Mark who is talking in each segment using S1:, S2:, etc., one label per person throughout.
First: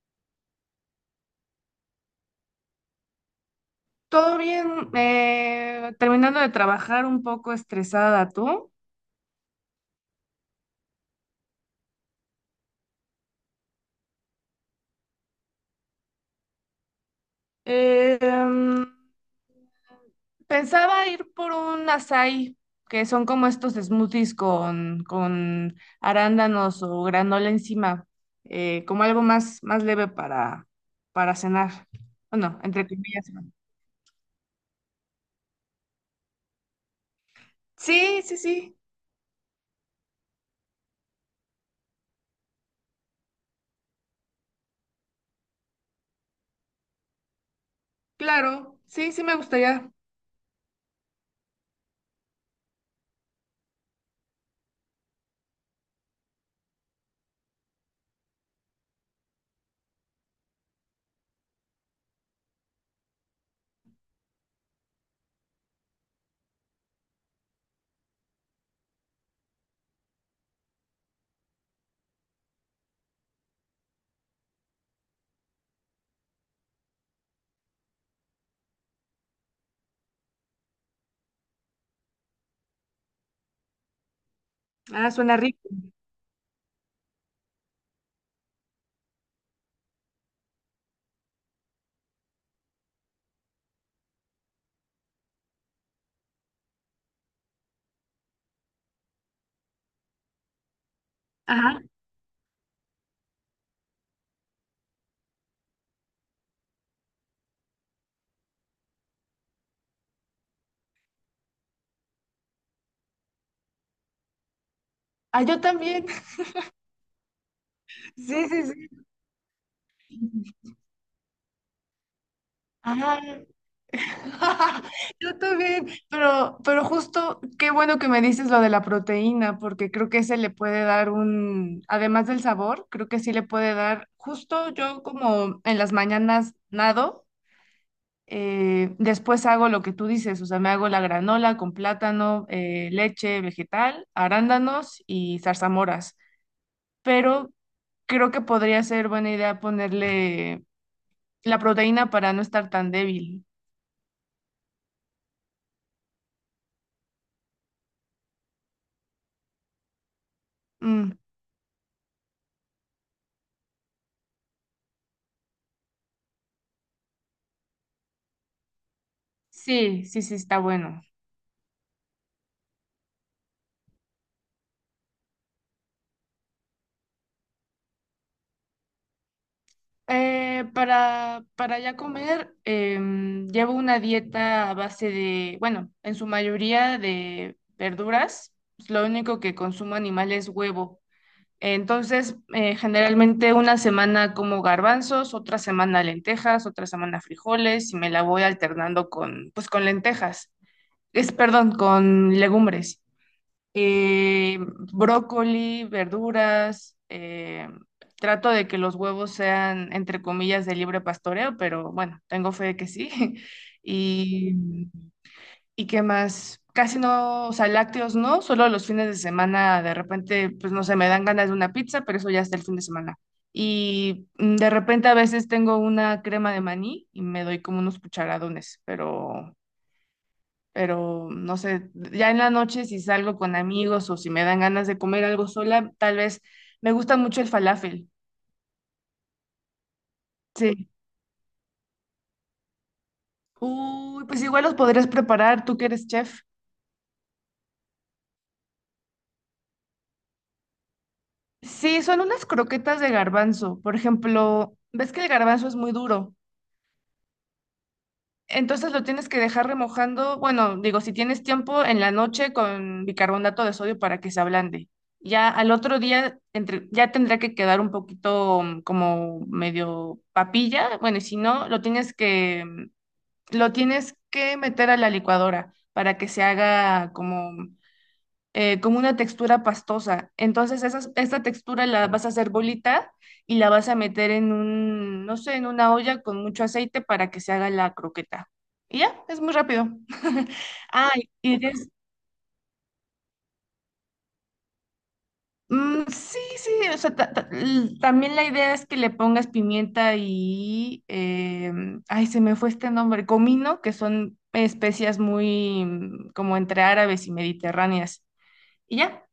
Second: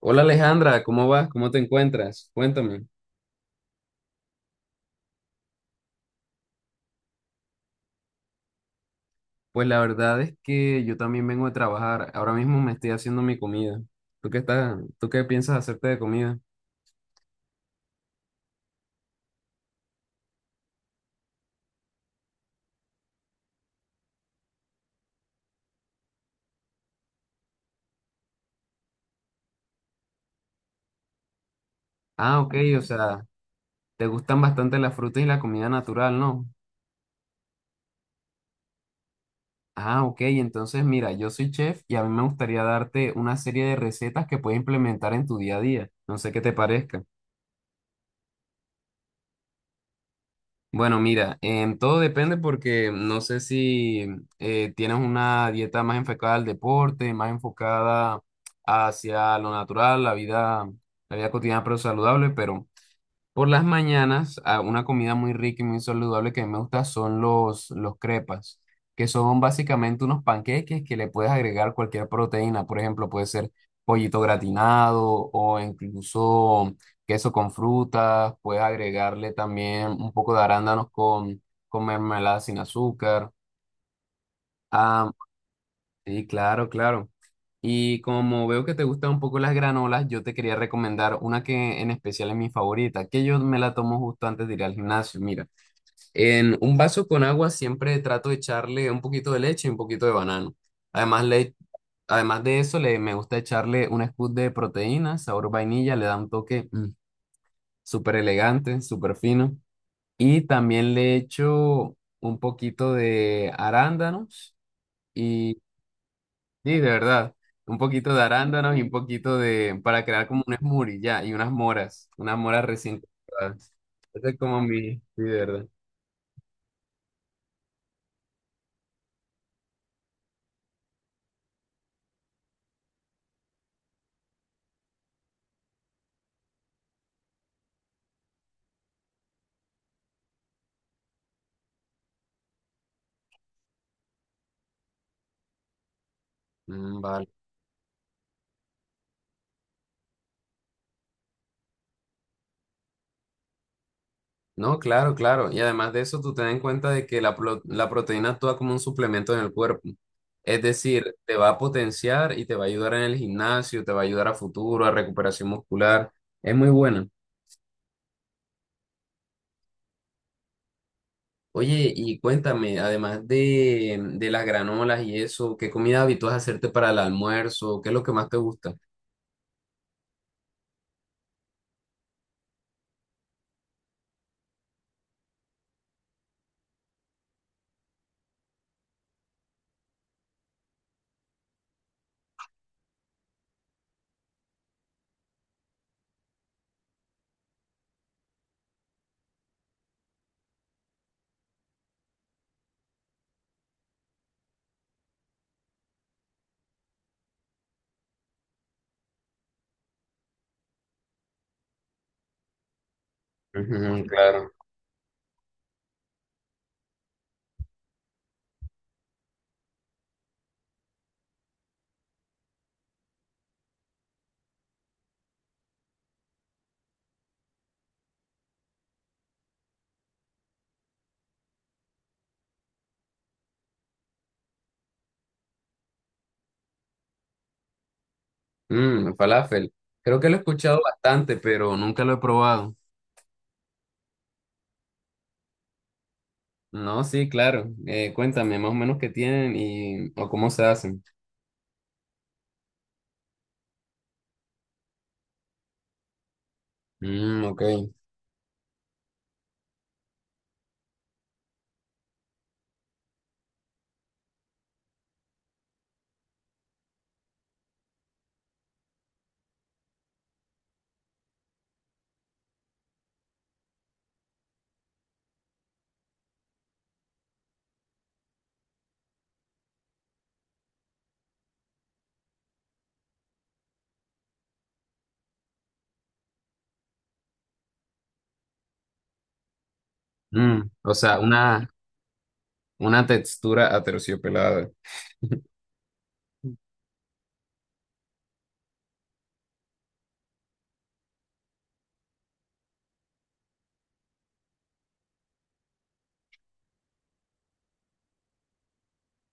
S1: Hola Alejandra, ¿cómo vas? ¿Cómo te encuentras? Cuéntame.
S2: Todo bien, terminando de trabajar un poco estresada, ¿tú?
S1: Pues la verdad es que yo también vengo a trabajar. Ahora mismo me estoy haciendo mi comida. ¿Tú qué estás? ¿Tú qué piensas hacerte de comida?
S2: Eh, em, pensaba ir por un açaí, que son como estos smoothies con arándanos o granola encima, como algo más, más leve para cenar.
S1: Ah, ok,
S2: Bueno,
S1: o
S2: entre
S1: sea,
S2: comillas. ¿No?
S1: te gustan bastante las frutas y la comida natural, ¿no?
S2: Sí, sí, sí,
S1: Ah, ok, entonces mira, yo soy chef y a mí me gustaría darte una serie de recetas que puedes implementar en tu día a día. No sé qué te parezca.
S2: claro, sí, sí me gustaría.
S1: Bueno, mira, todo depende porque no sé si tienes una dieta más enfocada al deporte, más enfocada hacia lo natural, la vida cotidiana pero saludable, pero por las mañanas, a una comida muy rica y muy saludable que a mí me gusta son los crepas, que son básicamente unos panqueques que le puedes agregar cualquier proteína. Por ejemplo, puede ser pollito gratinado o incluso queso con frutas. Puedes agregarle también un poco de arándanos con mermelada sin azúcar.
S2: Ah,
S1: Ah,
S2: suena rico.
S1: sí, claro, claro. Y como veo que te gustan un poco las granolas, yo te quería recomendar una que en especial es mi favorita, que yo me la tomo justo antes de ir al gimnasio. Mira, en un vaso con agua siempre trato de echarle un poquito de leche y un poquito de banano. Además, le,
S2: Ajá.
S1: además de eso, me gusta echarle un scoop de proteína, sabor vainilla, le da un toque súper elegante, súper fino. Y también le echo un poquito de arándanos.
S2: Ah, yo también.
S1: Sí, de verdad. Un poquito de
S2: Sí,
S1: arándanos y
S2: sí,
S1: un poquito de, para crear como un
S2: sí.
S1: smoothie, ya, y unas moras recién
S2: Ajá.
S1: cortadas. Ese es como mi, sí, de
S2: Yo
S1: verdad.
S2: también, pero justo qué bueno que me dices lo de la proteína, porque creo que ese le puede dar un, además del sabor, creo que sí le puede dar, justo yo como en las mañanas nado, después hago lo que tú dices, o sea, me hago la granola con plátano, leche vegetal, arándanos y zarzamoras,
S1: Mm, vale.
S2: pero creo que podría ser buena idea ponerle la proteína para no estar tan débil.
S1: No, claro, claro. Y además de eso, tú ten en cuenta de que la proteína actúa como un suplemento en el cuerpo. Es
S2: Mm,
S1: decir, te va a potenciar y te va a ayudar en el gimnasio, te va a ayudar a futuro, a recuperación muscular. Es muy buena.
S2: sí, sí, sí, está bueno.
S1: Oye, y cuéntame, además de las granolas y eso, ¿qué comida habitúas a hacerte para el almuerzo? ¿Qué es lo que más te gusta?
S2: Para ya comer, llevo una dieta a base de, bueno, en su mayoría de verduras. Lo único que consumo animal es huevo. Entonces, generalmente una semana como garbanzos, otra semana lentejas, otra semana frijoles y me la voy alternando con, pues, con lentejas. Es, perdón, con legumbres eh, brócoli, verduras. Trato de que los huevos sean, entre comillas, de libre pastoreo, pero bueno, tengo fe de que sí.
S1: Ujú, claro.
S2: Y, y qué más, casi no, o sea, lácteos no, solo los fines de semana de repente, pues no sé, me dan ganas de una pizza, pero eso ya está el fin de semana. Y de repente a veces tengo una crema de maní y me doy como unos cucharadones, pero no sé, ya en la noche si salgo con amigos o si me dan ganas de comer algo sola, tal vez me gusta mucho el falafel.
S1: Mmm, falafel. Creo que lo he escuchado
S2: Sí.
S1: bastante, pero nunca lo he probado.
S2: Uy, pues igual los podrías preparar, tú que eres chef.
S1: No, sí, claro. Cuéntame más o menos qué tienen y o cómo se hacen.
S2: Sí, son unas croquetas de garbanzo. Por ejemplo, ves que el garbanzo es muy duro.
S1: Mmm, ok.
S2: Entonces lo tienes que dejar remojando, bueno, digo, si tienes tiempo en la noche con bicarbonato de sodio para que se ablande. Ya al otro día entre, ya tendrá que quedar un poquito como medio papilla. Bueno, y si no, lo tienes que, lo tienes que meter a la licuadora para que se haga como como una textura pastosa. Entonces, esas, esta textura la vas a hacer bolita y la vas a meter en un, no sé, en una olla con mucho aceite para que se haga la croqueta. Y ya, es muy rápido.
S1: Mm, o
S2: Ah,
S1: sea,
S2: y
S1: una,
S2: des-
S1: una textura aterciopelada.
S2: sí, sí, o sea, también la idea es que le pongas pimienta y, ay, se me fue este nombre, comino, que son especias muy como entre árabes y mediterráneas. Y ya,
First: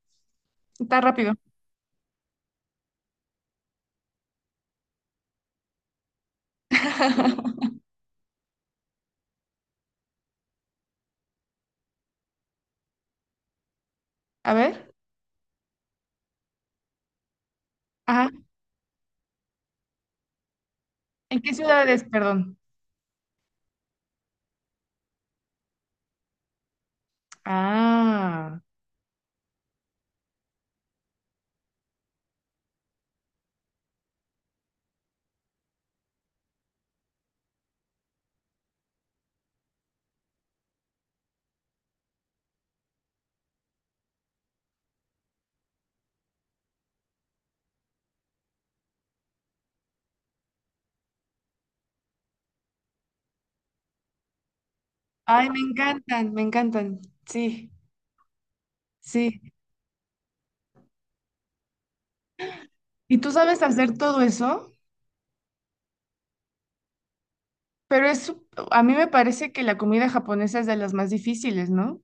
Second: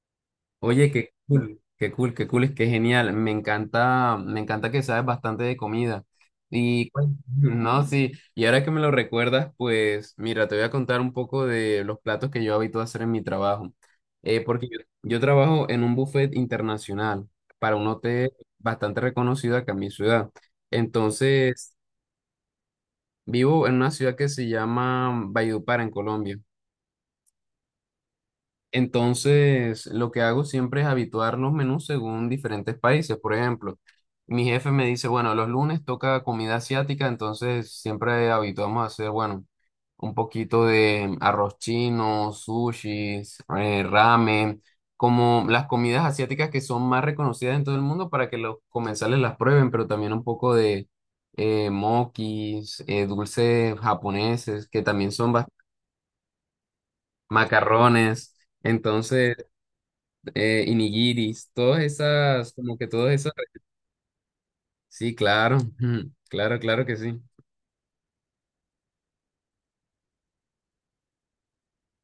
S1: Oye,
S2: está
S1: qué
S2: rápido.
S1: cool, qué cool, qué cool, es que genial. Me encanta que sabes bastante de comida. Y bueno, no, sí, y ahora que me lo recuerdas, pues mira, te voy a contar un poco de los platos que yo habito a hacer en mi trabajo. Eh,
S2: A
S1: porque yo,
S2: ver.
S1: yo trabajo en un buffet internacional para un hotel
S2: Ajá.
S1: bastante reconocido acá en mi ciudad.
S2: ¿En qué
S1: Entonces,
S2: ciudades, perdón?
S1: vivo en una ciudad que se llama Valledupar, en Colombia.
S2: Ah,
S1: Entonces, lo que hago siempre es habituar los menús según diferentes países. Por ejemplo, mi jefe me dice, bueno, los lunes toca comida asiática, entonces siempre habituamos a hacer, bueno, un poquito de arroz chino, sushis, ramen, como las comidas asiáticas que son más reconocidas en todo el mundo para que los comensales las prueben, pero también un poco de mokis, dulces japoneses, que también son
S2: ay, me encantan, me encantan. Sí,
S1: macarrones. Entonces
S2: sí.
S1: y nigiris, todas esas, como que todas
S2: ¿Y tú
S1: esas.
S2: sabes hacer todo eso?
S1: Sí, claro, claro, claro que sí.
S2: Pero es, a mí me parece que la comida japonesa es de las más difíciles, ¿no?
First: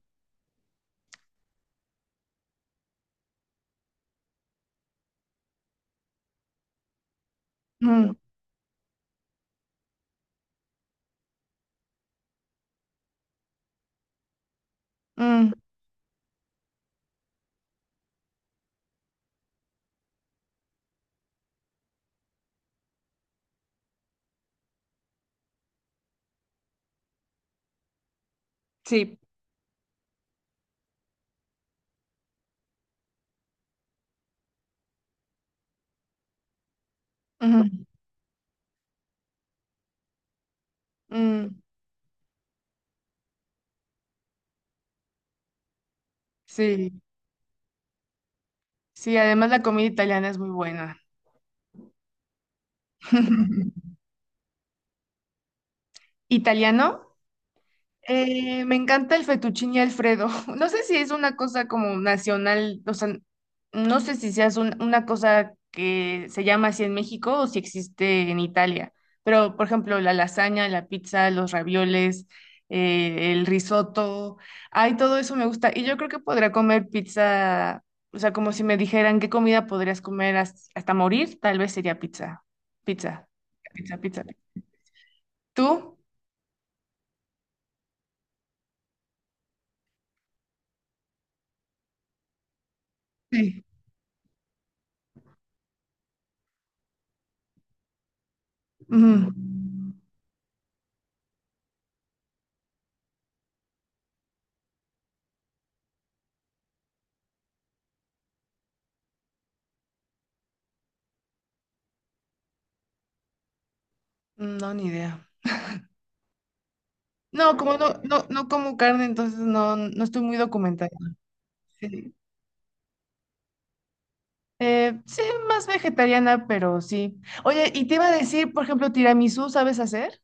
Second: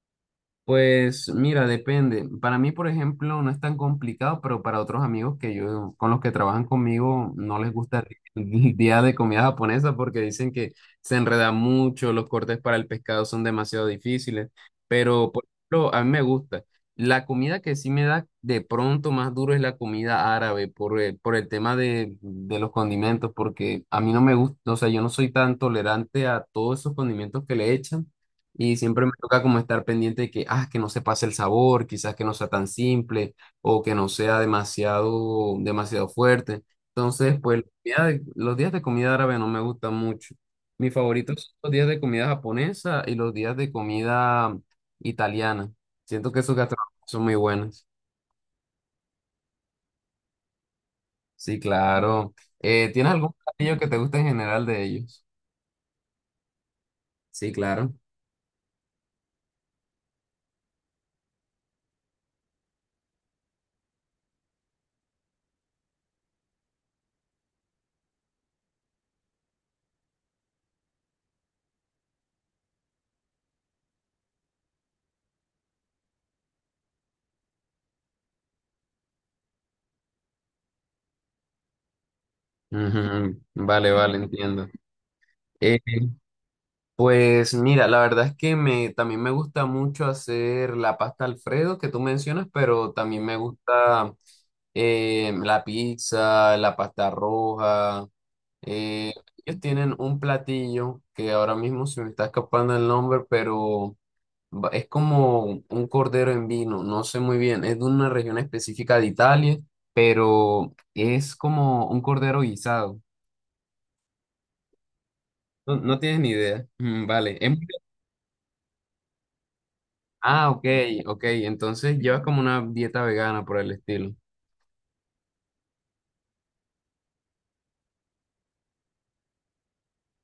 S1: Pues mira, depende. Para mí, por ejemplo, no es tan complicado, pero para otros amigos con los que trabajan conmigo, no les gusta
S2: Mm,
S1: el día de comida japonesa porque dicen que se enreda mucho, los cortes para el pescado son demasiado difíciles. Pero, por
S2: mm,
S1: ejemplo, a mí me gusta. La comida que sí me da de pronto más duro es la comida árabe por el tema de los condimentos, porque a mí no me gusta, o sea, yo no soy tan tolerante a todos esos condimentos que le echan. Y siempre me
S2: sí.
S1: toca como estar pendiente de que, ah, que no se pase el sabor, quizás que no sea tan simple o que no sea demasiado, demasiado fuerte. Entonces, pues
S2: Ujú,
S1: los días de comida árabe no me gustan mucho. Mis favoritos son
S2: mm,
S1: los días de comida japonesa y los días de comida italiana. Siento que esos gastronomías
S2: sí,
S1: son muy buenos.
S2: sí, además la comida italiana es muy buena.
S1: Sí, claro. ¿Tienes algún platillo que te guste en general de ellos?
S2: ¿Italiano?
S1: Sí, claro.
S2: Me encanta el fettuccine Alfredo. No sé si es una cosa como nacional, o sea, no sé si sea una cosa que se llama así en México o si existe en Italia. Pero, por ejemplo, la lasaña, la pizza, los ravioles, el risotto, ay, todo eso me gusta. Y yo creo que podría comer pizza, o sea, como si me dijeran qué comida podrías comer hasta morir, tal vez sería pizza, pizza,
S1: Ujú, vale,
S2: pizza,
S1: vale,
S2: pizza.
S1: entiendo. Eh,
S2: ¿Tú?
S1: Pues mira, la verdad es que me, también me gusta mucho hacer la pasta Alfredo que tú mencionas, pero también me
S2: Sí.
S1: gusta la pizza, la pasta roja. Eh,
S2: Ujú.
S1: ellos tienen un platillo que ahora mismo se me está escapando el nombre, pero es como un cordero en vino, no sé muy bien, es de una región específica de Italia, pero es como un cordero guisado.
S2: No, ni idea.
S1: No, no tienes ni idea. Mm, vale, es
S2: No, como no, no, no como carne, entonces no, no estoy muy
S1: ah, ok,
S2: documentada.
S1: ok. Entonces
S2: Sí.
S1: llevas como una dieta vegana por el estilo.
S2: Sí, más vegetariana, pero sí. Oye, y te iba a decir, por ejemplo, tiramisú, ¿sabes hacer?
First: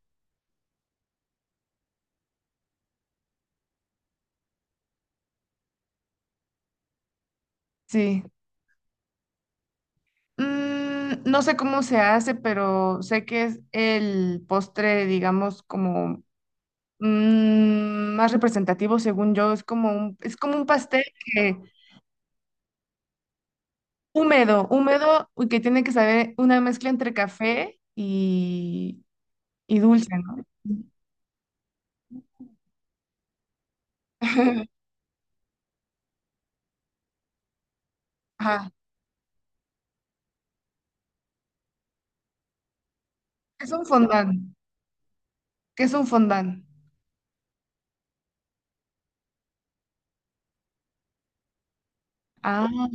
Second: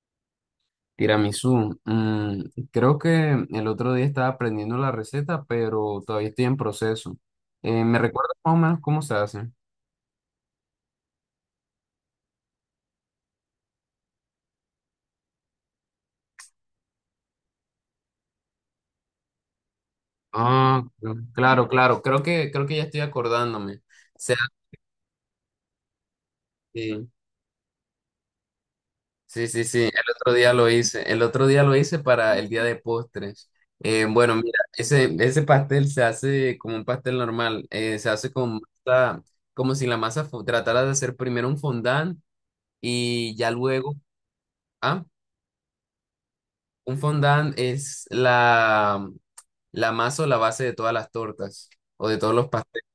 S1: Tiramisú. Creo que el otro día estaba aprendiendo la receta, pero todavía estoy en proceso. ¿Me
S2: Sí.
S1: recuerdas más o menos cómo se hace?
S2: Mm, no sé cómo se hace, pero sé que es el postre, digamos, como más representativo, según yo. Es como un
S1: Ah,
S2: pastel que,
S1: claro, claro. Creo que ya estoy acordándome. O sea,
S2: húmedo, húmedo, y que tiene que saber una mezcla
S1: eh,
S2: entre café
S1: Sí, sí,
S2: y
S1: sí, el
S2: dulce,
S1: otro
S2: ¿no?
S1: día lo hice, el otro día lo hice para el día de postres. Bueno, mira, ese pastel se hace como un pastel normal, se hace con
S2: Ajá.
S1: masa, como si tratara de hacer primero un fondant y ya
S2: Es un
S1: luego,
S2: fondant.
S1: ah,
S2: ¿Qué es un fondant?
S1: un fondant es la masa o la base de todas las tortas o de todos los
S2: Ah,
S1: pasteles.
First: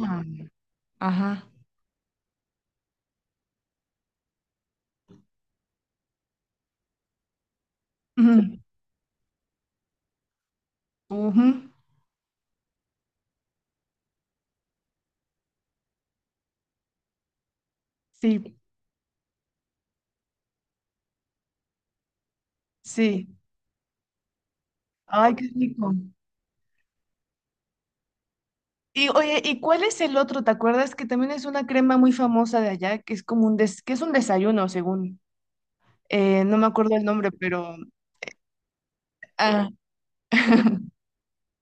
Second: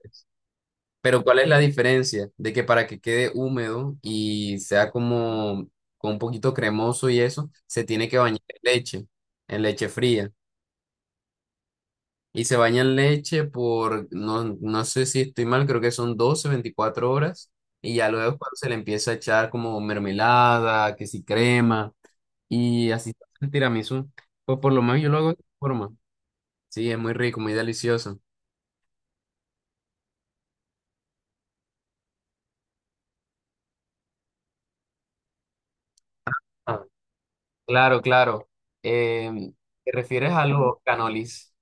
S1: Pero ¿cuál
S2: ajá.
S1: es la diferencia? De que para que quede húmedo y sea como con un poquito cremoso y eso, se tiene que bañar
S2: Ujú,
S1: en leche fría.
S2: ujú,
S1: Y se baña en leche por, no, no sé si estoy mal, creo que son 12 24 horas. Y ya luego es
S2: sí,
S1: cuando se le empieza a echar como mermelada, que si crema, y así se
S2: sí.
S1: hace el tiramisú. Pues por lo menos yo lo hago de
S2: Ay,
S1: esta
S2: qué
S1: forma.
S2: rico.
S1: Sí, es muy rico, muy delicioso.
S2: Y oye, ¿y cuál es el otro? ¿Te acuerdas que también es una crema muy famosa de allá, que es como un que es un desayuno, según. No me
S1: Ah,
S2: acuerdo el nombre, pero
S1: claro, claro. Em,
S2: ah.
S1: ¿te refieres a los canolis?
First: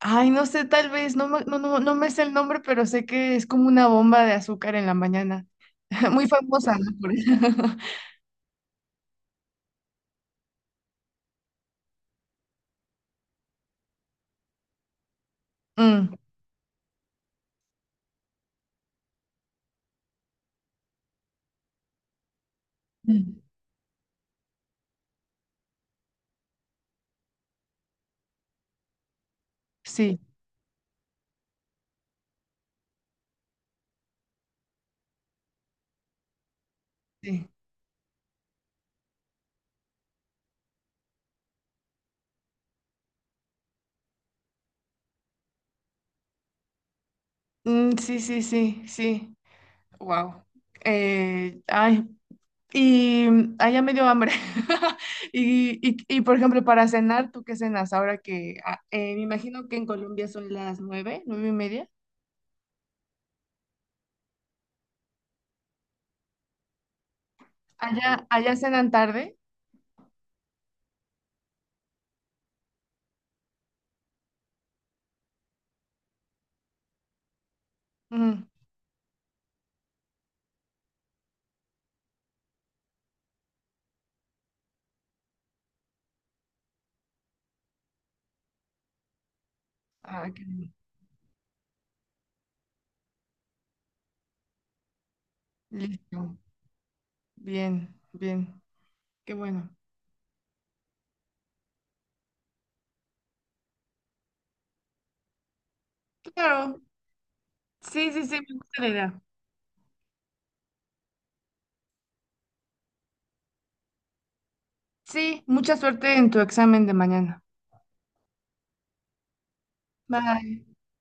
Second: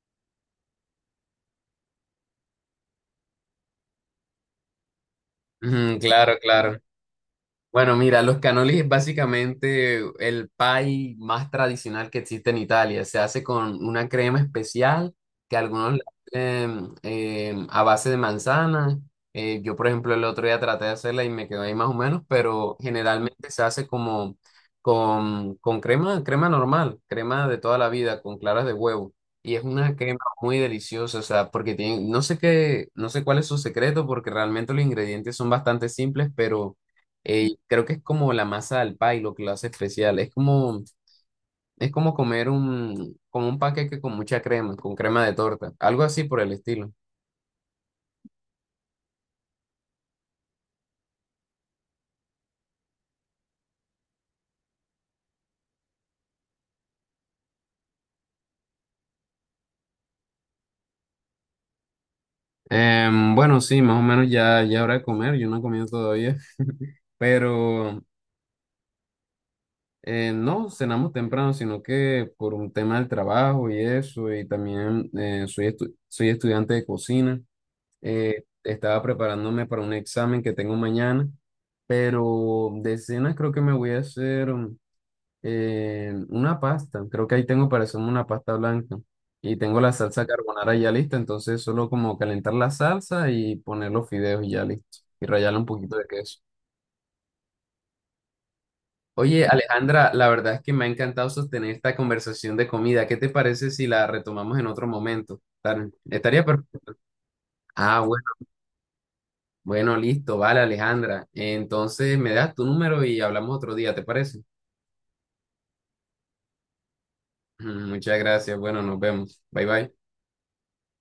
S2: Ay, no sé, tal vez, no, no, no, no me sé el nombre, pero sé que es como una bomba de azúcar en la mañana.
S1: Ujú,
S2: Muy
S1: claro,
S2: famosa,
S1: claro.
S2: ¿no? Por eso.
S1: Bueno, mira, los cannoli es básicamente el pie más tradicional que existe en Italia. Se hace con una crema especial que algunos le
S2: Mm,
S1: hacen a base de manzana. Yo, por ejemplo, el otro día traté de hacerla y me quedó ahí más o menos, pero
S2: mm,
S1: generalmente se hace como con crema, crema normal, crema de toda la vida, con claras de huevo. Y es una crema
S2: sí,
S1: muy deliciosa, o sea, porque tiene, no sé qué, no sé cuál es su secreto, porque realmente los ingredientes son bastante simples, pero
S2: sí.
S1: creo que es como la masa al pay lo que lo hace especial. Es como comer un, como un paquete con mucha crema, con crema de torta, algo así por el estilo.
S2: Mm, sí, sí, sí, sí. Wow. Ay, y ay, ya me dio hambre. Y, y, por ejemplo, para cenar, ¿tú qué cenas? Ahora que ah, me imagino que en Colombia son las 9, 9:30.
S1: Em, bueno, sí, más o menos ya, ya hora de comer, yo no he comido todavía, pero
S2: Allá, allá cenan tarde.
S1: no cenamos temprano, sino que por un tema del trabajo y eso, y también soy estudiante de cocina,
S2: Mm.
S1: estaba preparándome para un examen que tengo mañana, pero de cenas creo que me voy a hacer... una pasta, creo que ahí tengo para hacerme una pasta blanca. Y tengo la salsa
S2: Ah, qué bien.
S1: carbonara ya lista, entonces solo como calentar la salsa y poner los fideos y ya listo. Y rallarle un poquito de
S2: Listo.
S1: queso.
S2: Bien, bien. Qué
S1: Oye,
S2: bueno.
S1: Alejandra, la verdad es que me ha encantado sostener esta conversación de comida. ¿Qué te parece si la retomamos en otro momento? Estaría
S2: Claro.
S1: perfecto. Ah,
S2: Sí,
S1: bueno,
S2: sí, sí, me gusta la idea.
S1: bueno, listo, vale, Alejandra. Entonces me das tu número y hablamos otro día, ¿te parece?
S2: Sí, mucha suerte en tu examen de mañana.
S1: Muchas gracias. Bueno, nos vemos. Bye bye.
S2: Bye.